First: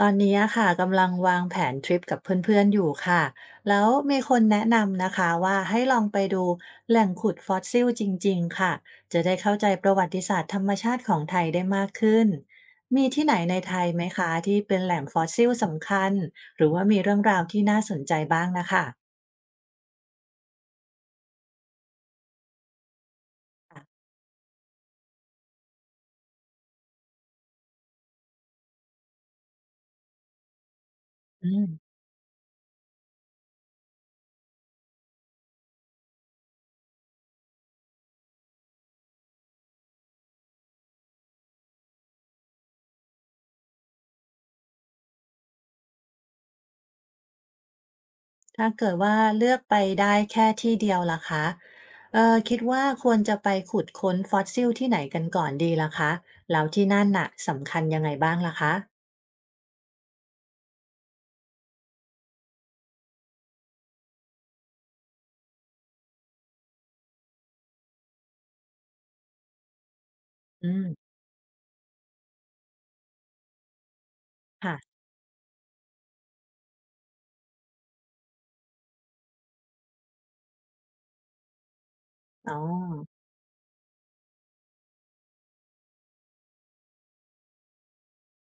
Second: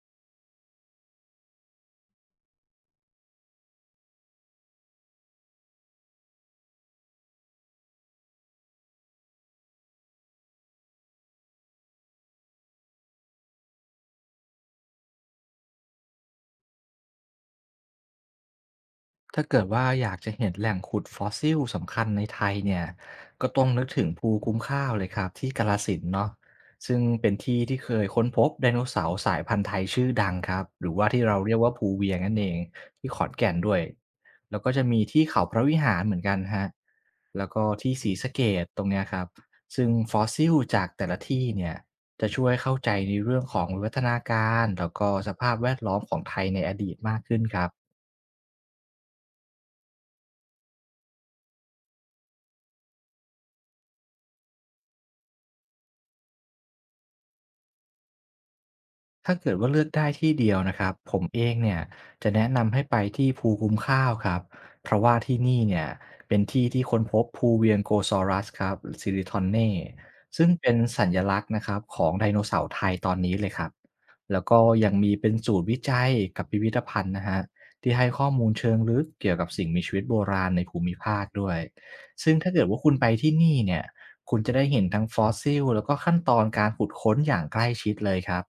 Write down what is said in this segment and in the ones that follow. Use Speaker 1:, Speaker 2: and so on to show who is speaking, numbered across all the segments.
Speaker 1: ตอนนี้อะค่ะกำลังวางแผนทริปกับเพื่อนๆอยู่ค่ะแล้วมีคนแนะนำนะคะว่าให้ลองไปดูแหล่งขุดฟอสซิลจริงๆค่ะจะได้เข้าใจประวัติศาสตร์ธรรมชาติของไทยได้มากขึ้นมีที่ไหนในไทยไหมคะที่เป็นแหล่งฟอสซิลสำคัญหรือว่ามีเรื่องราวที่น่าสนใจบ้างนะคะ
Speaker 2: ถ้าเกิดว่าอยากจะเห็นแหล่งขุดฟอสซิลสำคัญในไทยเนี่ยก็ต้องนึกถึงภูคุ้มข้าวเลยครับที่กาฬสินธุ์เนาะซึ่งเป็นที่ที่เคยค้นพบไดโนเสาร์สายพันธุ์ไทยชื่อดังครับหรือว่าที่เราเรี
Speaker 1: อื
Speaker 2: ยก
Speaker 1: ม
Speaker 2: ว่าภูเวียงนั่นเองที่ขอนแก่นด้วย แล้วก็จะมีที่เขาพระวิหารเหมือนกันฮะแล้วก็ที่ศรีสะเกษตรงเนี้ยครับซึ่งฟอสซิลจากแต่ละที่เนี่ยจะช่วยเข้าใจในเรื่องของวิวัฒนาการแล้วก็สภาพแวดล้อมของไทยในอดีตมากขึ้นครับ
Speaker 1: ถ้าเกิดว่าเลือกไปได้แค่ที่เดียวล่ะคะคิดว่าควรจะไปขุดค้นฟอสซิลที่ไหนกันก่อนดีล่ะคะแล้วที่นั่นน่ะสำคัญยังไงบ้างล่ะคะ
Speaker 2: ถ้าเกิดว่าเลือกได้ที่เดียวนะครับผมเองเนี่ยจะแนะนำให้ไปที่ภูคุ้มข้าวครับเพราะว่าที่นี่เนี่ยเป็นที่ที่ค้นพบภูเวียงโกซอรัสครับซิริทอนเน่ซึ่ง
Speaker 1: อื
Speaker 2: เป็นสั
Speaker 1: ม
Speaker 2: ญลักษณ์นะครับของไดโนเสาร์ไทยตอนนี้เลยครับแล้วก็ยัง
Speaker 1: ค่ะ
Speaker 2: มีเป็นศูนย์วิจัยกับพิพิธภัณฑ์นะฮะที่ให้ข้อมูลเชิงลึกเกี่ยวกับสิ่งมีชีวิตโบราณในภูมิภาคด้วยซึ่งถ้า
Speaker 1: อ๋อ
Speaker 2: เกิดว่าคุณไปที่นี่เนี่ยคุณจะได้เห็นทั้งฟอสซิลแล้วก็ขั้นตอนการขุดค้นอย่างใกล้ชิดเลยครับ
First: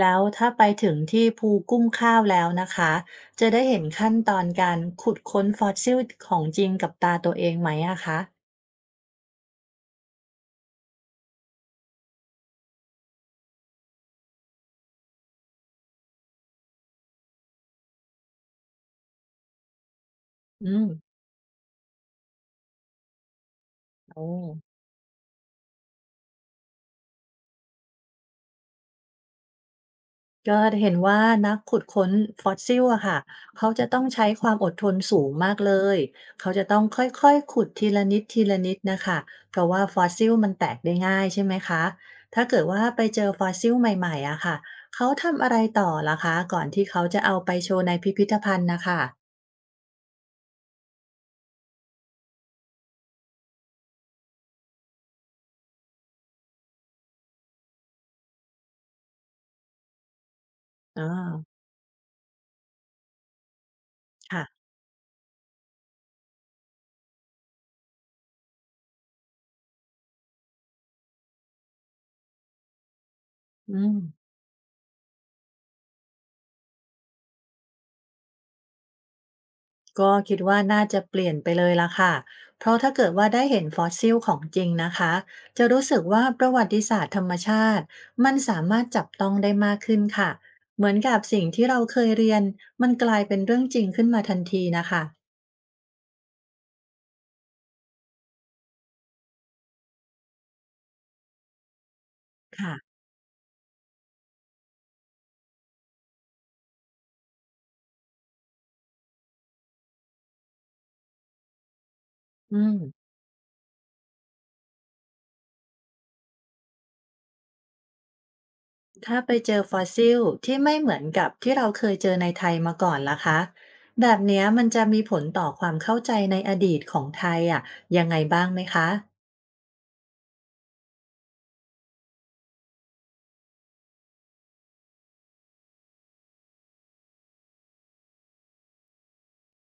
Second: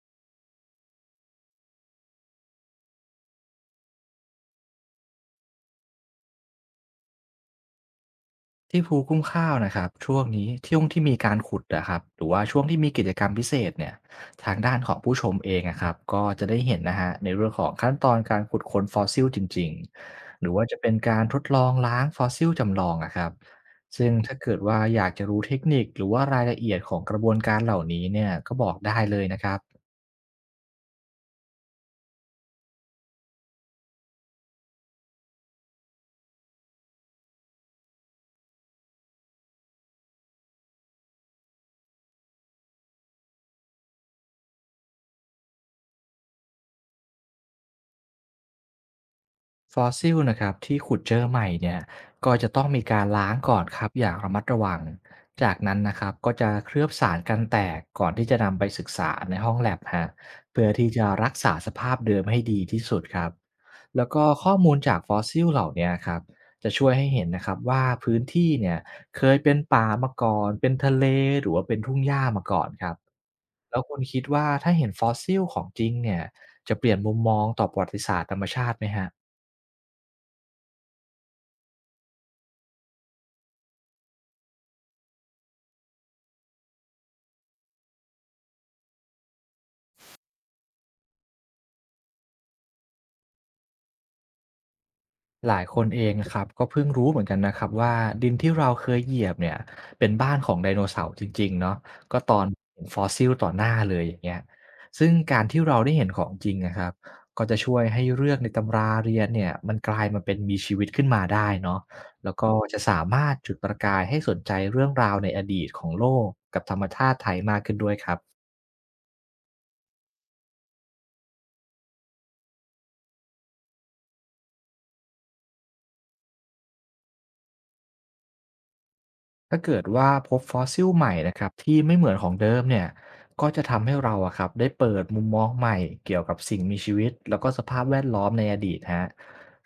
Speaker 1: แล้วถ้าไปถึงที่ภูกุ้มข้าวแล้วนะคะจะได้เห็นขั้นตอนการขุดค้นฟอสซิลของจริงกับตาตัวเองไหมอะคะ
Speaker 2: ที่ภูคุ้มข้าวนะครับช่วงนี้ช่วงที่มีการขุดนะครับหรือว่าช่วงที่มีกิจกรรมพิเศษเนี่ยทางด้านของผู้ชมเองนะครับก็จะได้เห็นนะฮะในเรื่องของขั้นตอนการขุดค้นฟอสซิลจริงๆหรือว่า
Speaker 1: อื
Speaker 2: จะ
Speaker 1: ม
Speaker 2: เป็นการทดลองล้างฟอสซิลจำลองนะครับซึ่ง
Speaker 1: โอ้
Speaker 2: ถ้าเกิดว่าอยากจะรู้เทคนิคหรือว่ารายละเอียดของกระบวนการเหล่านี้เนี่ยก็บอกได้เลยนะครับ
Speaker 1: ก็เห็นว่านักขุดค้นฟอสซิลอะค่ะเขาจะต้องใช้ความอดทนสูงมากเลยเขาจะต้องค่อยๆขุดทีละนิดทีละนิดนะคะเพราะว่าฟอสซิลมันแตกได้ง่ายใช่ไหมคะถ้าเกิดว่าไปเจอฟอสซิลใหม่ๆอะค่ะเขาทำอะไรต่อล่ะคะก่อนที่เขาจะเอาไปโชว์ในพิพิธภัณฑ์นะคะ
Speaker 2: ฟอสซิลนะครับที่ขุดเจอใหม่เนี่ยก็จะต้องมีการล้างก่อนครับอย่างระมัดระวังจากนั้นนะครับก็จะเคลือบสารกันแตกก่อนที่จะนำไปศึกษาในห้องแลบฮะเพื่อที่
Speaker 1: อ่
Speaker 2: จะรักษา
Speaker 1: า
Speaker 2: สภาพเดิมให้ดีที่สุดครับแล้วก็
Speaker 1: ค่ะ
Speaker 2: ข้อมูลจากฟอสซิลเหล่าเนี้ยครับจะช่วยให้เห็นนะครับว่าพื้นที่เนี่ยเคยเป็นป่ามาก่อนเป็นทะเลหรือว่าเป็นทุ่งหญ้ามาก่อนครับ
Speaker 1: อื
Speaker 2: แล้วคุณคิด
Speaker 1: ม
Speaker 2: ว่าถ้าเห็นฟอสซิลของจริงเนี่ยจะเปลี่ยนมุมมองต่อประวัติศาสตร์ธรรมชาติไหมฮะ
Speaker 1: ก็คิดว่าน่าจะเปลี่ยนไปเลยล่ะค่ะเพราะถ้าเกิดว่าได้เห็นฟอสซิลของจริงนะคะจะรู้สึกว่าประวัติศาสตร์ธรรมชาติมันสามารถจับต้องได้มากขึ้นค่ะเหมือนกับสิ่งที่เราเคยเรียนมันกลายเป็นเรื่องจริงขึ้นมาทันทีนะคะ
Speaker 2: หลายคนเองนะครับก็เพิ่งรู้เหมือนกันนะครับว่าดินที่เราเคยเหยียบเนี่ยเป็นบ้านของไดโนเสาร์จริงๆเนาะก็ตอนเห็นฟ
Speaker 1: ค่ะ
Speaker 2: อสซิลต่อหน้าเลยอย่างเงี้ยซึ่งการที่เราได้เห็นของจริงนะครับก็จะช่วยให้เรื่องในตำราเรียนเนี่ยมันกลายมาเป็นมีชีวิตขึ้นมาได้เนาะแล้วก็
Speaker 1: อืม
Speaker 2: จะสามารถจุดประกายให้สนใจเรื่องราวในอดีตของโลกกับธรรมชาติไทยมากขึ้นด้วยครับ
Speaker 1: ถ้าไปเจอฟอสซิลที่ไม่เหมือนกับที่เราเคยเจอในไทยมาก่อนล่ะคะแบบเนี้ยมันจะมีผลต่อความเข้าใจในอดีตของไทยอ่ะยังไงบ้างไหมคะ
Speaker 2: ถ้าเกิดว่าพบฟอสซิลใหม่นะครับที่ไม่เหมือนของเดิมเนี่ยก็จะทำให้เราอะครับได้เปิดมุมมองใหม่เกี่ยวกับสิ่งมีชีวิตแล้วก็สภาพแวดล้อมในอดีตฮะ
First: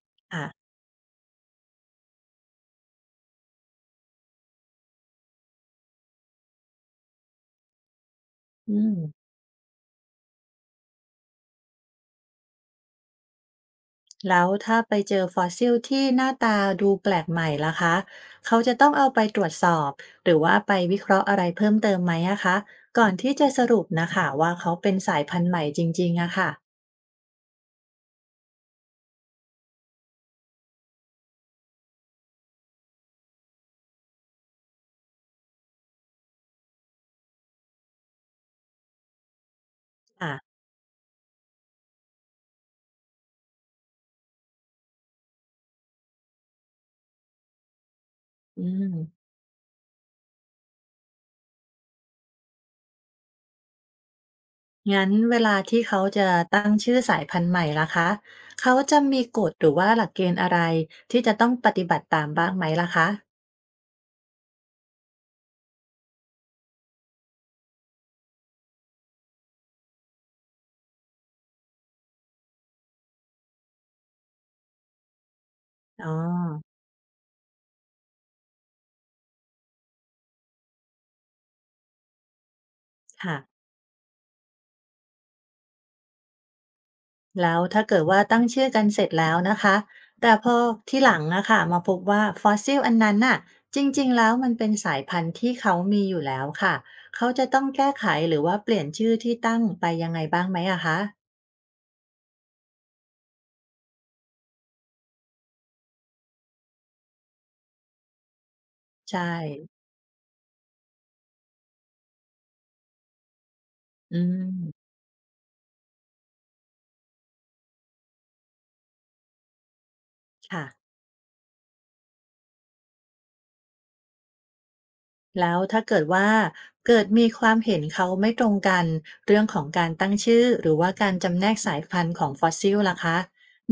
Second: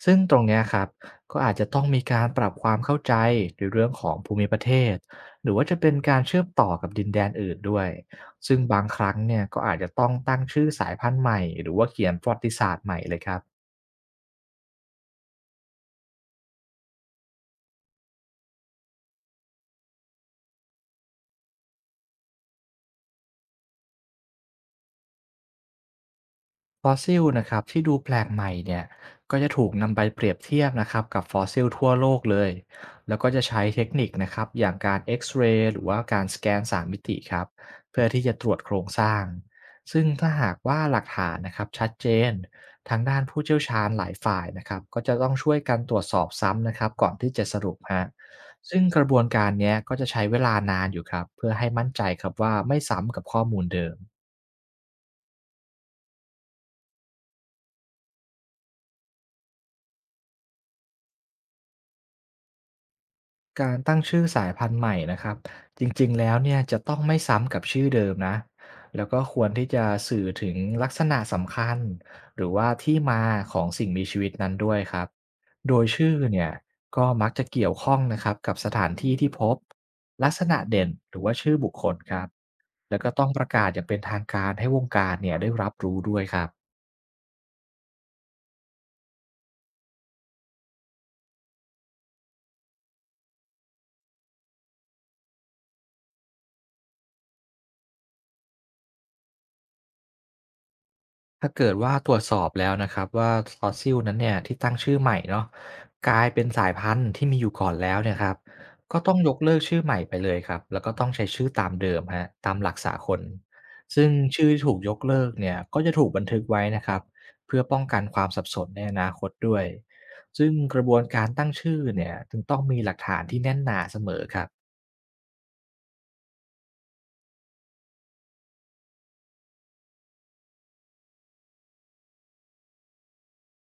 Speaker 2: ซึ่งตรง
Speaker 1: ค่ะ
Speaker 2: เนี้ยครับก็อาจจะต้องมีการปรับความเข้าใจในเรื่องของภูมิประเทศหรือว่าจะเป็นการเชื่อมต่อกับดินแดนอื่นด้วยซึ่ง
Speaker 1: อื
Speaker 2: บาง
Speaker 1: ม
Speaker 2: ครั้งเนี่ยก็อาจจะต้องตั้งชื่อสายพันธุ์ใหม่หรือว่าเขียนประวัติศาสตร์ใหม่เลยครับ
Speaker 1: แล้วถ้าไปเจอฟอสซิลที่หน้าตาดูแปลกใหม่ล่ะคะ เขาจะต้องเอาไปตรวจสอบหรือว่าไปวิเคราะห์อะไรเพิ่มเติมไหมอะคะก่อนที่จะสรุปนะคะว่าเขาเป็นสายพันธุ์ใหม่จริงๆอะค่ะ
Speaker 2: ฟอสซิลนะครับที่ดูแปลกใหม่เนี่ยก็จะถูกนำไปเปรียบเทียบนะครับกับฟอสซิลทั่วโลกเลยแล้วก็จะใช้เทคนิคนะครับอย่างการเอ็กซเรย์หรือว่าการสแกน3มมิติครับเพื่อที่จะตรวจโครงสร้างซึ่งถ้า
Speaker 1: อ่ะ
Speaker 2: หากว่าหลักฐานนะครับชัดเจนทางด้านผู้เชี่ยวชาญหลายฝ่ายนะครับก็จะต้องช่วยกันตรวจสอบซ้ำนะครับก่อนที่จะสรุปฮะ
Speaker 1: อื
Speaker 2: ซึ่ง
Speaker 1: ม
Speaker 2: กระบวนการเนี้ยก็จะใช้เวลานานอยู่ครับเพื่อให้มั่นใจครับว่าไม่ซ้ำกับข้อมูลเดิม
Speaker 1: งั้นเวลาที่เขาจะตั้งชื่อสายพันธุ์ใหม่ล่ะคะเขาจะมีกฎหรือว่าหลักเกณฑ์อะไรที่จะต้องปฏิบัติตามบ้างไหมล่ะคะ
Speaker 2: การตั้งชื่อสายพันธุ์ใหม่นะครับจริงๆแล้วเนี่ยจะต้องไม่ซ้ำกับชื่อเดิมนะแล้วก็ควรที่จะสื่อถึงลักษณะสำคัญหรือว่าที่มาของสิ่งมีชีวิตนั้นด้วยครับโดย
Speaker 1: อ๋อ
Speaker 2: ชื่อเนี่ยก็มักจะเกี่ยวข้องนะครับกับสถานที่ที่พบลักษณะเด่นหรือว่าชื่อบุคคลครับแล้วก็ต้อง
Speaker 1: ค่ะ
Speaker 2: ประกาศอย่างเป็นทางการให้วงการเนี่ยได้รับรู้ด้วยครับ
Speaker 1: แล้วถ้าเกิดว่าตั้งชื่อกันเสร็จแล้วนะคะ แต่พอที่หลังนะคะมาพบว่าฟอสซิลอันนั้นน่ะ จริงๆแล้วมันเป็นสายพันธุ์ที่เขามีอยู่แล้วค่ะเขาจะต้องแก้ไขหรือว่าเปลี่ยนชื่อที่ตั้งไปยังไงบ้างไหมอะคะ
Speaker 2: ถ้าเกิดว่าตรวจสอบแล้วนะครับว่าฟอสซิลนั้นเนี่ยที่ตั้งชื่อใหม่เนาะกลายเป็นสายพันธุ์ที่มีอยู่ก่อนแล้วเนี่ยครับก็ต้อง
Speaker 1: ใช่
Speaker 2: ยกเลิกชื่อใหม่ไปเลยครับแล้วก็ต้องใช้ชื่อตามเดิมฮะตามหลักสากลซึ่ง
Speaker 1: อื
Speaker 2: ชื่อที่ถูกย
Speaker 1: ม
Speaker 2: กเลิกเนี่ยก็จะถูกบันทึกไว้นะครับเพื่อป้องกันความสับสนในอนาคตด้วยซึ่ง
Speaker 1: ค่ะ
Speaker 2: กระบวนการตั้งชื่อเนี่ยจึงต้องมีหลักฐานที่แน่นหนาเสมอครับ
Speaker 1: แล้วถ้าเกิดว่าเกิดมีความเห็นเขาไม่ตรงกันเรื่องของการตั้งชื่อหรือว่าการจำแนกสายพันธุ์ของฟอสซิลล่ะคะ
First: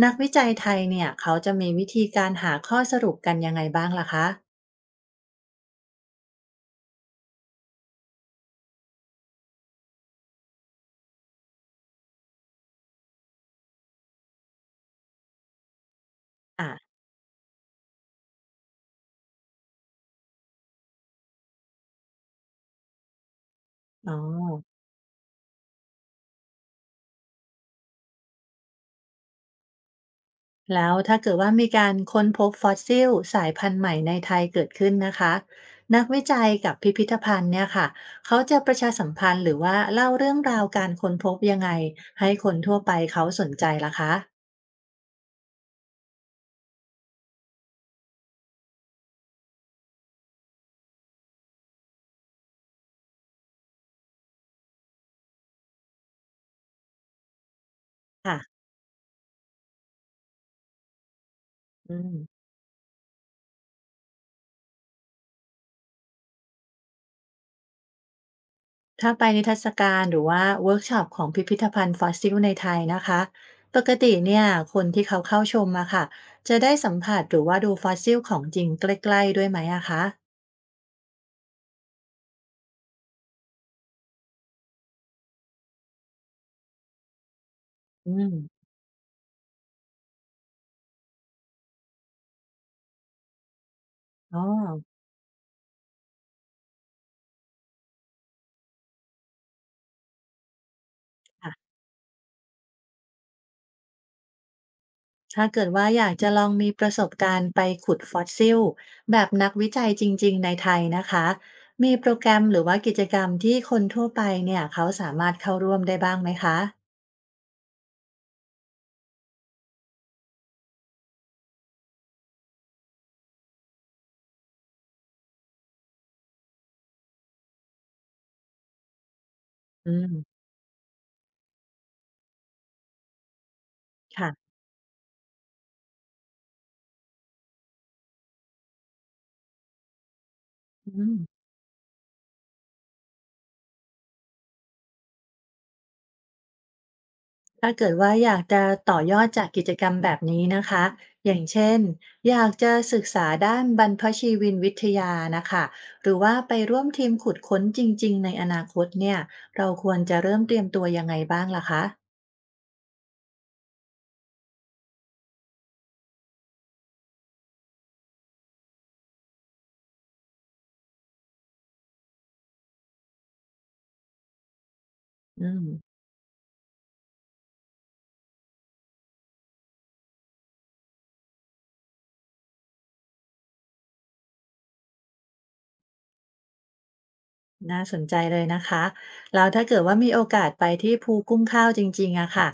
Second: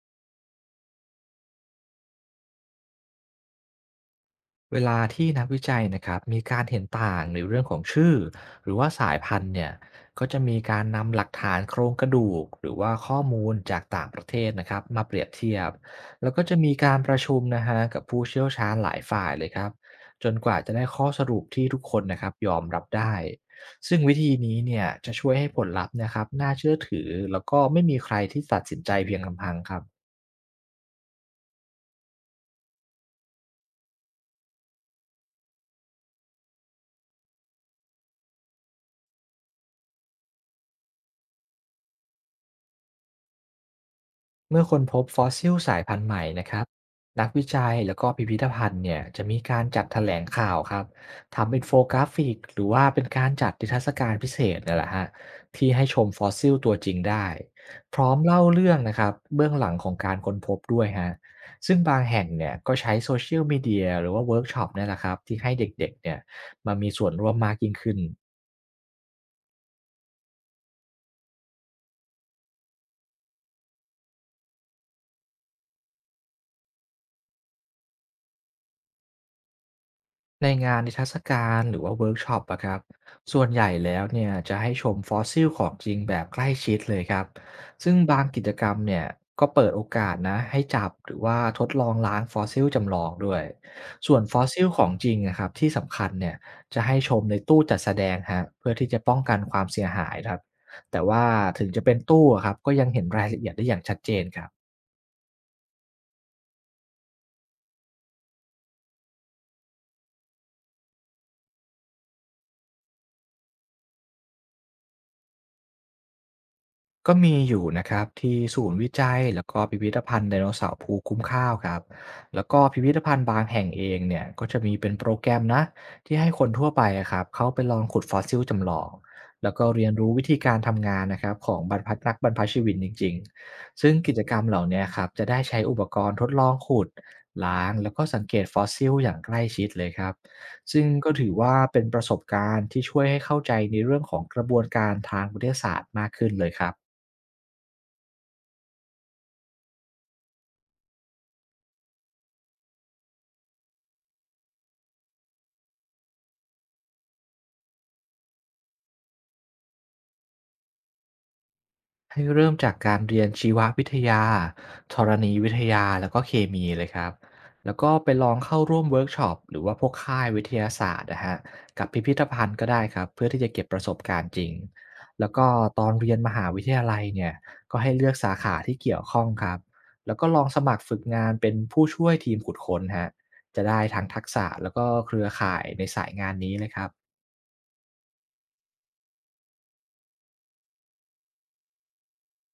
Speaker 1: นักวิจัยไทยเนี่ยเขาจะมีวิธีการหาข้อสรุปกันยังไงบ้างล่ะคะ
Speaker 2: เวลาที่นักวิจัยนะครับมีการเห็นต่างในเรื่องของชื่อหรือว่าสายพันธุ์เนี่ยก็จะมีการนำหลักฐานโครงกระดูกหรือว่าข้อมูลจากต่างประเทศนะครับมาเปรียบเทียบแล้วก็จะมีการ
Speaker 1: อ
Speaker 2: ประชุมนะฮะกับผู้เชี่ยวชาญหลายฝ่ายเลยครับจนกว่าจะได้ข้อสรุปที่ทุกคนนะครับยอมรับได้ซึ่ง
Speaker 1: อ๋
Speaker 2: วิ
Speaker 1: อ
Speaker 2: ธีนี้เนี่ยจะช่วยให้ผลลัพธ์นะครับน่าเชื่อถือแล้วก็ไม่มีใครที่ตัดสินใจเพียงลำพังครับ
Speaker 1: แล้วถ้าเกิดว่ามีการค้นพบฟอสซิลสายพันธุ์ใหม่ในไทยเกิดขึ้นนะคะนักวิจัยกับพิพิธภัณฑ์เนี่ยค่ะเขาจะประชาสัมพันธ์หรือว่าเล่าเรื่องราวการค้นพบยังไงให้คนทั่วไปเขาสนใจล่ะคะ
Speaker 2: เมื่อคนพบฟอสซิลสายพันธุ์ใหม่นะครับนักวิจัยแล้วก็พิพิธภัณฑ์เนี่ยจะมีการจัดแถลงข่าวครับทำเป็นโฟกราฟิกหรือว่าเป็นการจัดนิทรรศการพิเศษเนี่ยแหละฮะที่ให้ชมฟอสซิลตัวจริงได้พร้อมเล่า
Speaker 1: ค่ะ
Speaker 2: เรื่องนะครับเบื้องหลังของการค้นพบด้วยฮะซึ่งบา
Speaker 1: อื
Speaker 2: ง
Speaker 1: ม
Speaker 2: แห่งเนี่ยก็ใช้โซเชียลมีเดียหรือว่าเวิร์กช็อปเนี่ยแหละครับที่ให้เด็กๆเนี่ยมามีส่วนร่วมมากยิ่งขึ้น
Speaker 1: ถ้าไปนิทรรศการหรือว่าเวิร์กช็อปของพิพิธภัณฑ์ฟอสซิลในไทยนะคะปกติเนี่ยคนที่เขาเข้าชมอะค่ะจะได้สัมผัสหรือว่าดูฟอสซิลของจริงใกล้ๆด้วยไหมอะคะ
Speaker 2: ในงานนิทรรศการหรือว่าเวิร์กช็อปอะครับส่วนใหญ่แล้วเนี่ยจะให้ชมฟอสซิลของจริงแบบใกล้ชิดเลยครับซึ่ง
Speaker 1: อื
Speaker 2: บาง
Speaker 1: ม
Speaker 2: กิจกรรมเนี่ยก็เปิดโอกาสนะให้จับหรือว่าทดลองล้างฟอสซิลจำลองด้วยส่วนฟ
Speaker 1: อ๋อ
Speaker 2: อสซิลของจริงนะครับที่สำคัญเนี่ยจะให้ชมในตู้จัดแสดงฮะเพื่อที่จะป้องกันความเสียหายครับแต่ว่าถึงจะเป็นตู้อะครับก็ยังเห็นรายละเอียดได้อย่างชัดเจนครับ
Speaker 1: ถ้าเกิดว่าอยากจะลองมีประสบการณ์ไปขุดฟอสซิลแบบนักวิจัยจริงๆในไทยนะคะมีโปรแกรมหรือว่ากิจกรรมที่คนทั่วไปเนี่ยเขาสามารถเข้าร่วมได้บ้างไหมคะ
Speaker 2: ก็มีอยู่นะครับที่ศูนย์วิจัยแล้วก็พิพิธภัณฑ์ไดโนเสาร์ภูคุ้มข้าวครับแล้วก็พิพิธภัณฑ์บางแห่งเองเนี่ยก็จะมีเป็นโปรแกรมนะที่ให้คนทั่วไปอะครับเขาไปลองขุดฟอสซิลจำลองแล้วก็เรีย
Speaker 1: อื
Speaker 2: นรู้วิธี
Speaker 1: ม
Speaker 2: การทำงานนะครับของบรรพนักบรรพชีวินจริงๆซึ่งกิจกรรม
Speaker 1: ค่ะ
Speaker 2: เหล่าเนี้ครับจะได้ใช้อุปกรณ์ทดลองขุดล้างแล้วก็สังเกตฟอสซิลอย่างใกล้ชิดเลยครับซึ่ง
Speaker 1: อื
Speaker 2: ก็
Speaker 1: ม
Speaker 2: ถือว่าเป็นประสบการณ์ที่ช่วยให้เข้าใจในเรื่องของกระบวนการทางวิทยาศาสตร์มากขึ้นเลยครับ
Speaker 1: ถ้าเกิดว่าอยากจะต่อยอดจากกิจกรรมแบบนี้นะคะอย่างเช่น อยากจะศึกษาด้านบรรพชีวินวิทยานะคะหรือว่าไปร่วมทีมขุดค้นจริงๆในอนาคตเนี่ยเราควรจะเริ่มเตรียมตัวยังไงบ้างล่ะคะ
Speaker 2: ให้เริ่มจากการเรียนชีววิทยาธรณีวิทยาแล้วก็เคมีเลยครับแล้วก็ไปลองเข้าร่วมเวิร์กช็อปหรือว่าพวกค่ายวิทยาศาสตร์นะฮะกับพิพิธภัณฑ์ก็ได้ครับเพื่อที่จะเก็บประสบการณ์จริงแล้ว
Speaker 1: อื
Speaker 2: ก็
Speaker 1: ม
Speaker 2: ตอนเรียนมหาวิทยาลัยเนี่ยก็ให้เลือกสาขาที่เกี่ยวข้องครับแล้วก็ลองสมัครฝึกงานเป็นผู้ช่วยทีมขุดค้นฮะจะได้ทั้งทักษะแล้วก็เครือข่ายในสายงานนี้เลยครับ
Speaker 1: น่าสนใจเลยนะคะแล้วถ้าเกิดว่ามีโอกาสไปที่ภูกุ้มข้าวจริงๆอะค่ะ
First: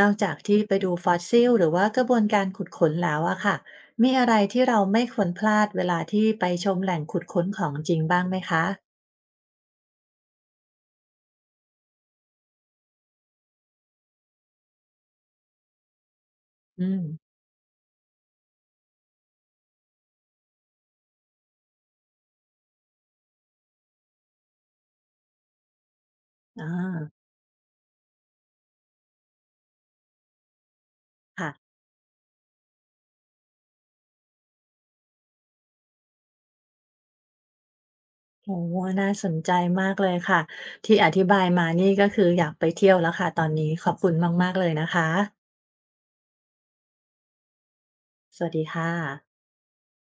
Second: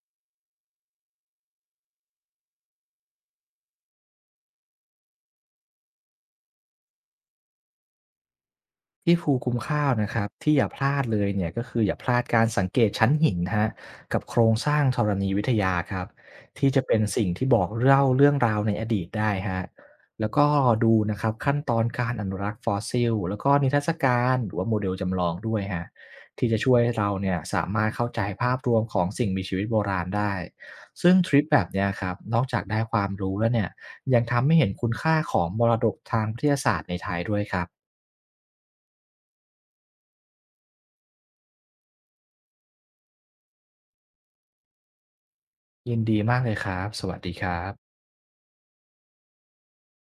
Speaker 1: นอกจากที่ไปดูฟอสซิลหรือว่ากระบวนการขุดค้นแล้วอะค่ะมีอะไรที่เราไม่ควรพลาดเวลาที่ไปชมแหล่งขุดค้นของจริงบ้างไหมคะ
Speaker 2: ที่ภูคุ้มข้าวนะครับที่อย่าพลาดเลยเนี่ยก็คืออย่าพลาดการสังเกตชั้นหินฮะกับโครงสร้างธรณีวิทยาครับที่จะ
Speaker 1: อื
Speaker 2: เป็
Speaker 1: ม
Speaker 2: นสิ่งที่บอกเล่าเรื่องราวในอดีตได้ฮะแล้วก็ดูนะครับขั้นตอนการอนุรักษ์ฟอสซิลแล้วก็นิทรรศการหรือว่าโมเดลจำลองด้วยฮะที่จะ
Speaker 1: อา
Speaker 2: ช่วยให้เราเนี่ยสามารถเข้าใจภาพรวมของสิ่งมีชีวิตโบราณได้ซึ่งทริป
Speaker 1: ค่ะ
Speaker 2: แบบเนี้ยครับนอกจากได้ความรู้แล้วเนี่ยยังทำให้เห็นคุณค่าของมรดกทางวิทยาศาสตร์ในไทยด้วยครับ
Speaker 1: โอ้น่าสนใจมากเลยค่ะที่อธิบายมานี่ก็คืออยากไปเที่ยวแล้วค่ะตอนนี้ขอบคุณมากๆเลยนะคะ
Speaker 2: ยินดีมากเลยครับ สวัสดีครับ
Speaker 1: สวัสดีค่ะ